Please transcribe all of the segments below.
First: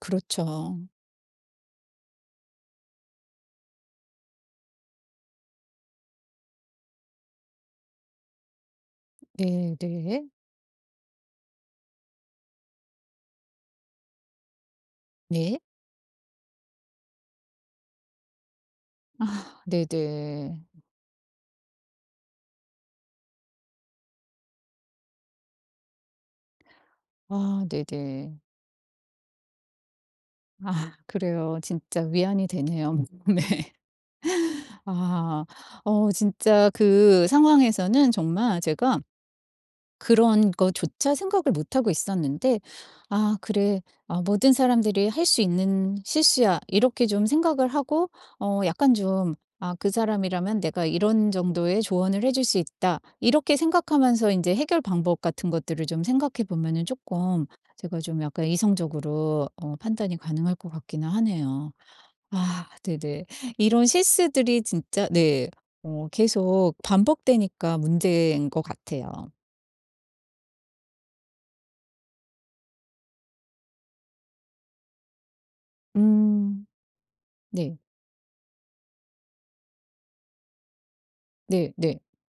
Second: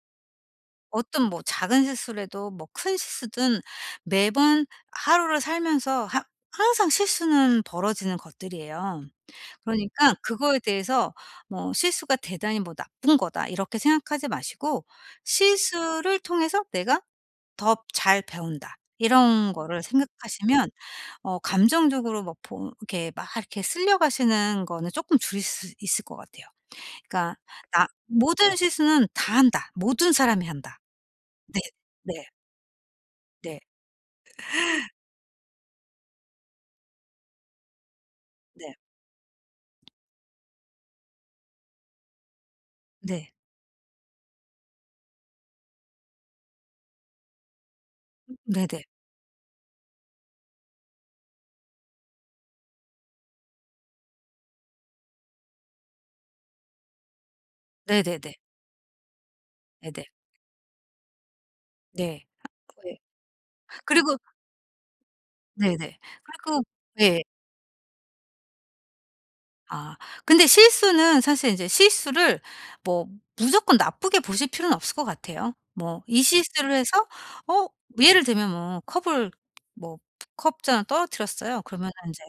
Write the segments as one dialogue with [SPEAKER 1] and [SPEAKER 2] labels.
[SPEAKER 1] 그렇죠.
[SPEAKER 2] 어떤 뭐 작은 실수라도 뭐 큰 실수든 매번 하루를 살면서 하 항상 실수는 벌어지는 것들이에요.
[SPEAKER 1] 네,
[SPEAKER 2] 그러니까
[SPEAKER 1] 네.
[SPEAKER 2] 그거에 대해서 뭐 '실수가 대단히 뭐 나쁜 거다.' 이렇게 생각하지 마시고
[SPEAKER 1] 네.
[SPEAKER 2] '실수를 통해서 내가 더 잘 배운다.' 이런
[SPEAKER 1] 아
[SPEAKER 2] 거를
[SPEAKER 1] 네네.
[SPEAKER 2] 생각하시면
[SPEAKER 1] 음.
[SPEAKER 2] 어 감정적으로 막 보 이렇게 막 이렇게 쓸려 가시는 거는 쪼끔 줄일 수 있을 것 같아요. 그러니까
[SPEAKER 1] 아
[SPEAKER 2] 나
[SPEAKER 1] 네네.
[SPEAKER 2] '모든 실수는 다 한다. 모든 사람이 한다.'
[SPEAKER 1] 아 그래요.
[SPEAKER 2] 네.
[SPEAKER 1] 진짜
[SPEAKER 2] 네.
[SPEAKER 1] 위안이 되네요. 네.
[SPEAKER 2] 네.
[SPEAKER 1] 아. 어 진짜 그 상황에서는 정말
[SPEAKER 2] 네.
[SPEAKER 1] 제가 그런 거조차 생각을 못 하고 있었는데
[SPEAKER 2] 네.
[SPEAKER 1] 아 그래. 아 모든 사람들이 할 수 있는 실수야.' 이렇게 좀 생각을 하고
[SPEAKER 2] 음.
[SPEAKER 1] 어
[SPEAKER 2] 네네.
[SPEAKER 1] 약간 좀 '아 그 사람이라면 내가 이런 정도의 조언을 해 줄 수 있다.' 이렇게 생각하면서 인제 해결 방법 같은 것들을 좀 생각해 보면은 쪼끔 제가 좀
[SPEAKER 2] 네네네.
[SPEAKER 1] 약간 이성적으로 어
[SPEAKER 2] 네네.
[SPEAKER 1] 판단이 가능할 것 같기는 하네요.
[SPEAKER 2] 네.
[SPEAKER 1] 아
[SPEAKER 2] [unintelligible] 에
[SPEAKER 1] 네네. 이런
[SPEAKER 2] 그리고
[SPEAKER 1] 실수들이 진짜 네
[SPEAKER 2] 네네.
[SPEAKER 1] 어
[SPEAKER 2] 그리고
[SPEAKER 1] 계속
[SPEAKER 2] 예.
[SPEAKER 1] 반복되니까 문제인 것 같아요.
[SPEAKER 2] 아. 근데 실수는 사실 이제 실수를 뭐 무조건 나쁘게 보실 필요는 없을 것 같아요. 뭐 이
[SPEAKER 1] 음.
[SPEAKER 2] 실수를 해서 어
[SPEAKER 1] 네.
[SPEAKER 2] 예를 들면 뭐 컵을 뭐 컵 잔을 떨어뜨렸어요.
[SPEAKER 1] 네.
[SPEAKER 2] 그러면은
[SPEAKER 1] 네.
[SPEAKER 2] 인제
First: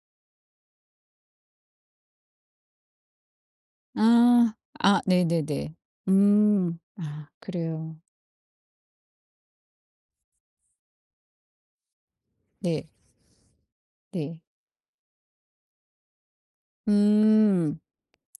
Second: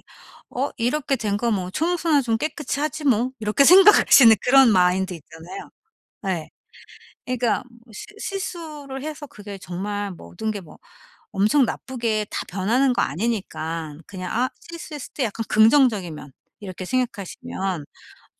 [SPEAKER 2] '어 이렇게 된 거 뭐 청소나 좀 깨끗이 하지 뭐.' 이렇게 생각할 수 있는
[SPEAKER 1] 아
[SPEAKER 2] 그런
[SPEAKER 1] 아
[SPEAKER 2] 마인드 있잖아요.
[SPEAKER 1] 네네네.
[SPEAKER 2] 예.
[SPEAKER 1] 음. 아
[SPEAKER 2] 그러니까
[SPEAKER 1] 그래요.
[SPEAKER 2] 실 실수를 해서 그게 정말 모든 게 뭐 엄청 나쁘게 다
[SPEAKER 1] 네.
[SPEAKER 2] 변하는 거 아니니깐 그냥
[SPEAKER 1] 네.
[SPEAKER 2] 아 실수했을 때 약간 긍정적인 면 이렇게
[SPEAKER 1] 음.
[SPEAKER 2] 생각하시면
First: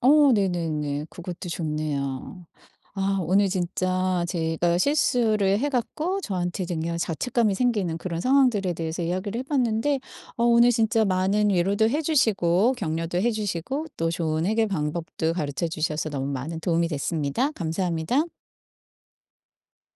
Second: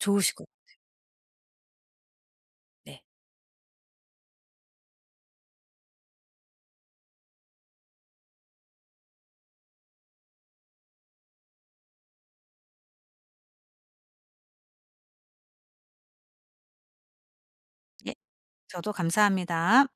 [SPEAKER 1] 어
[SPEAKER 2] 것 같아요.
[SPEAKER 1] 네네네. 그것도 좋네요.
[SPEAKER 2] 네.
[SPEAKER 1] 아 오늘 진짜 제가 실수를 해 갖고 저한테 이제 그냥 자책감이 생기는 그런 상황들에 대해서 이야기를 해 봤는데 어 오늘 진짜 많은 위로도 해 주시고 격려도 해 주시고 또 좋은 해결 방법도 가르쳐 주셔서 너무 많은 도움이 됐습니다.
[SPEAKER 2] 예.
[SPEAKER 1] 감사합니다.
[SPEAKER 2] 저도 감사합니다.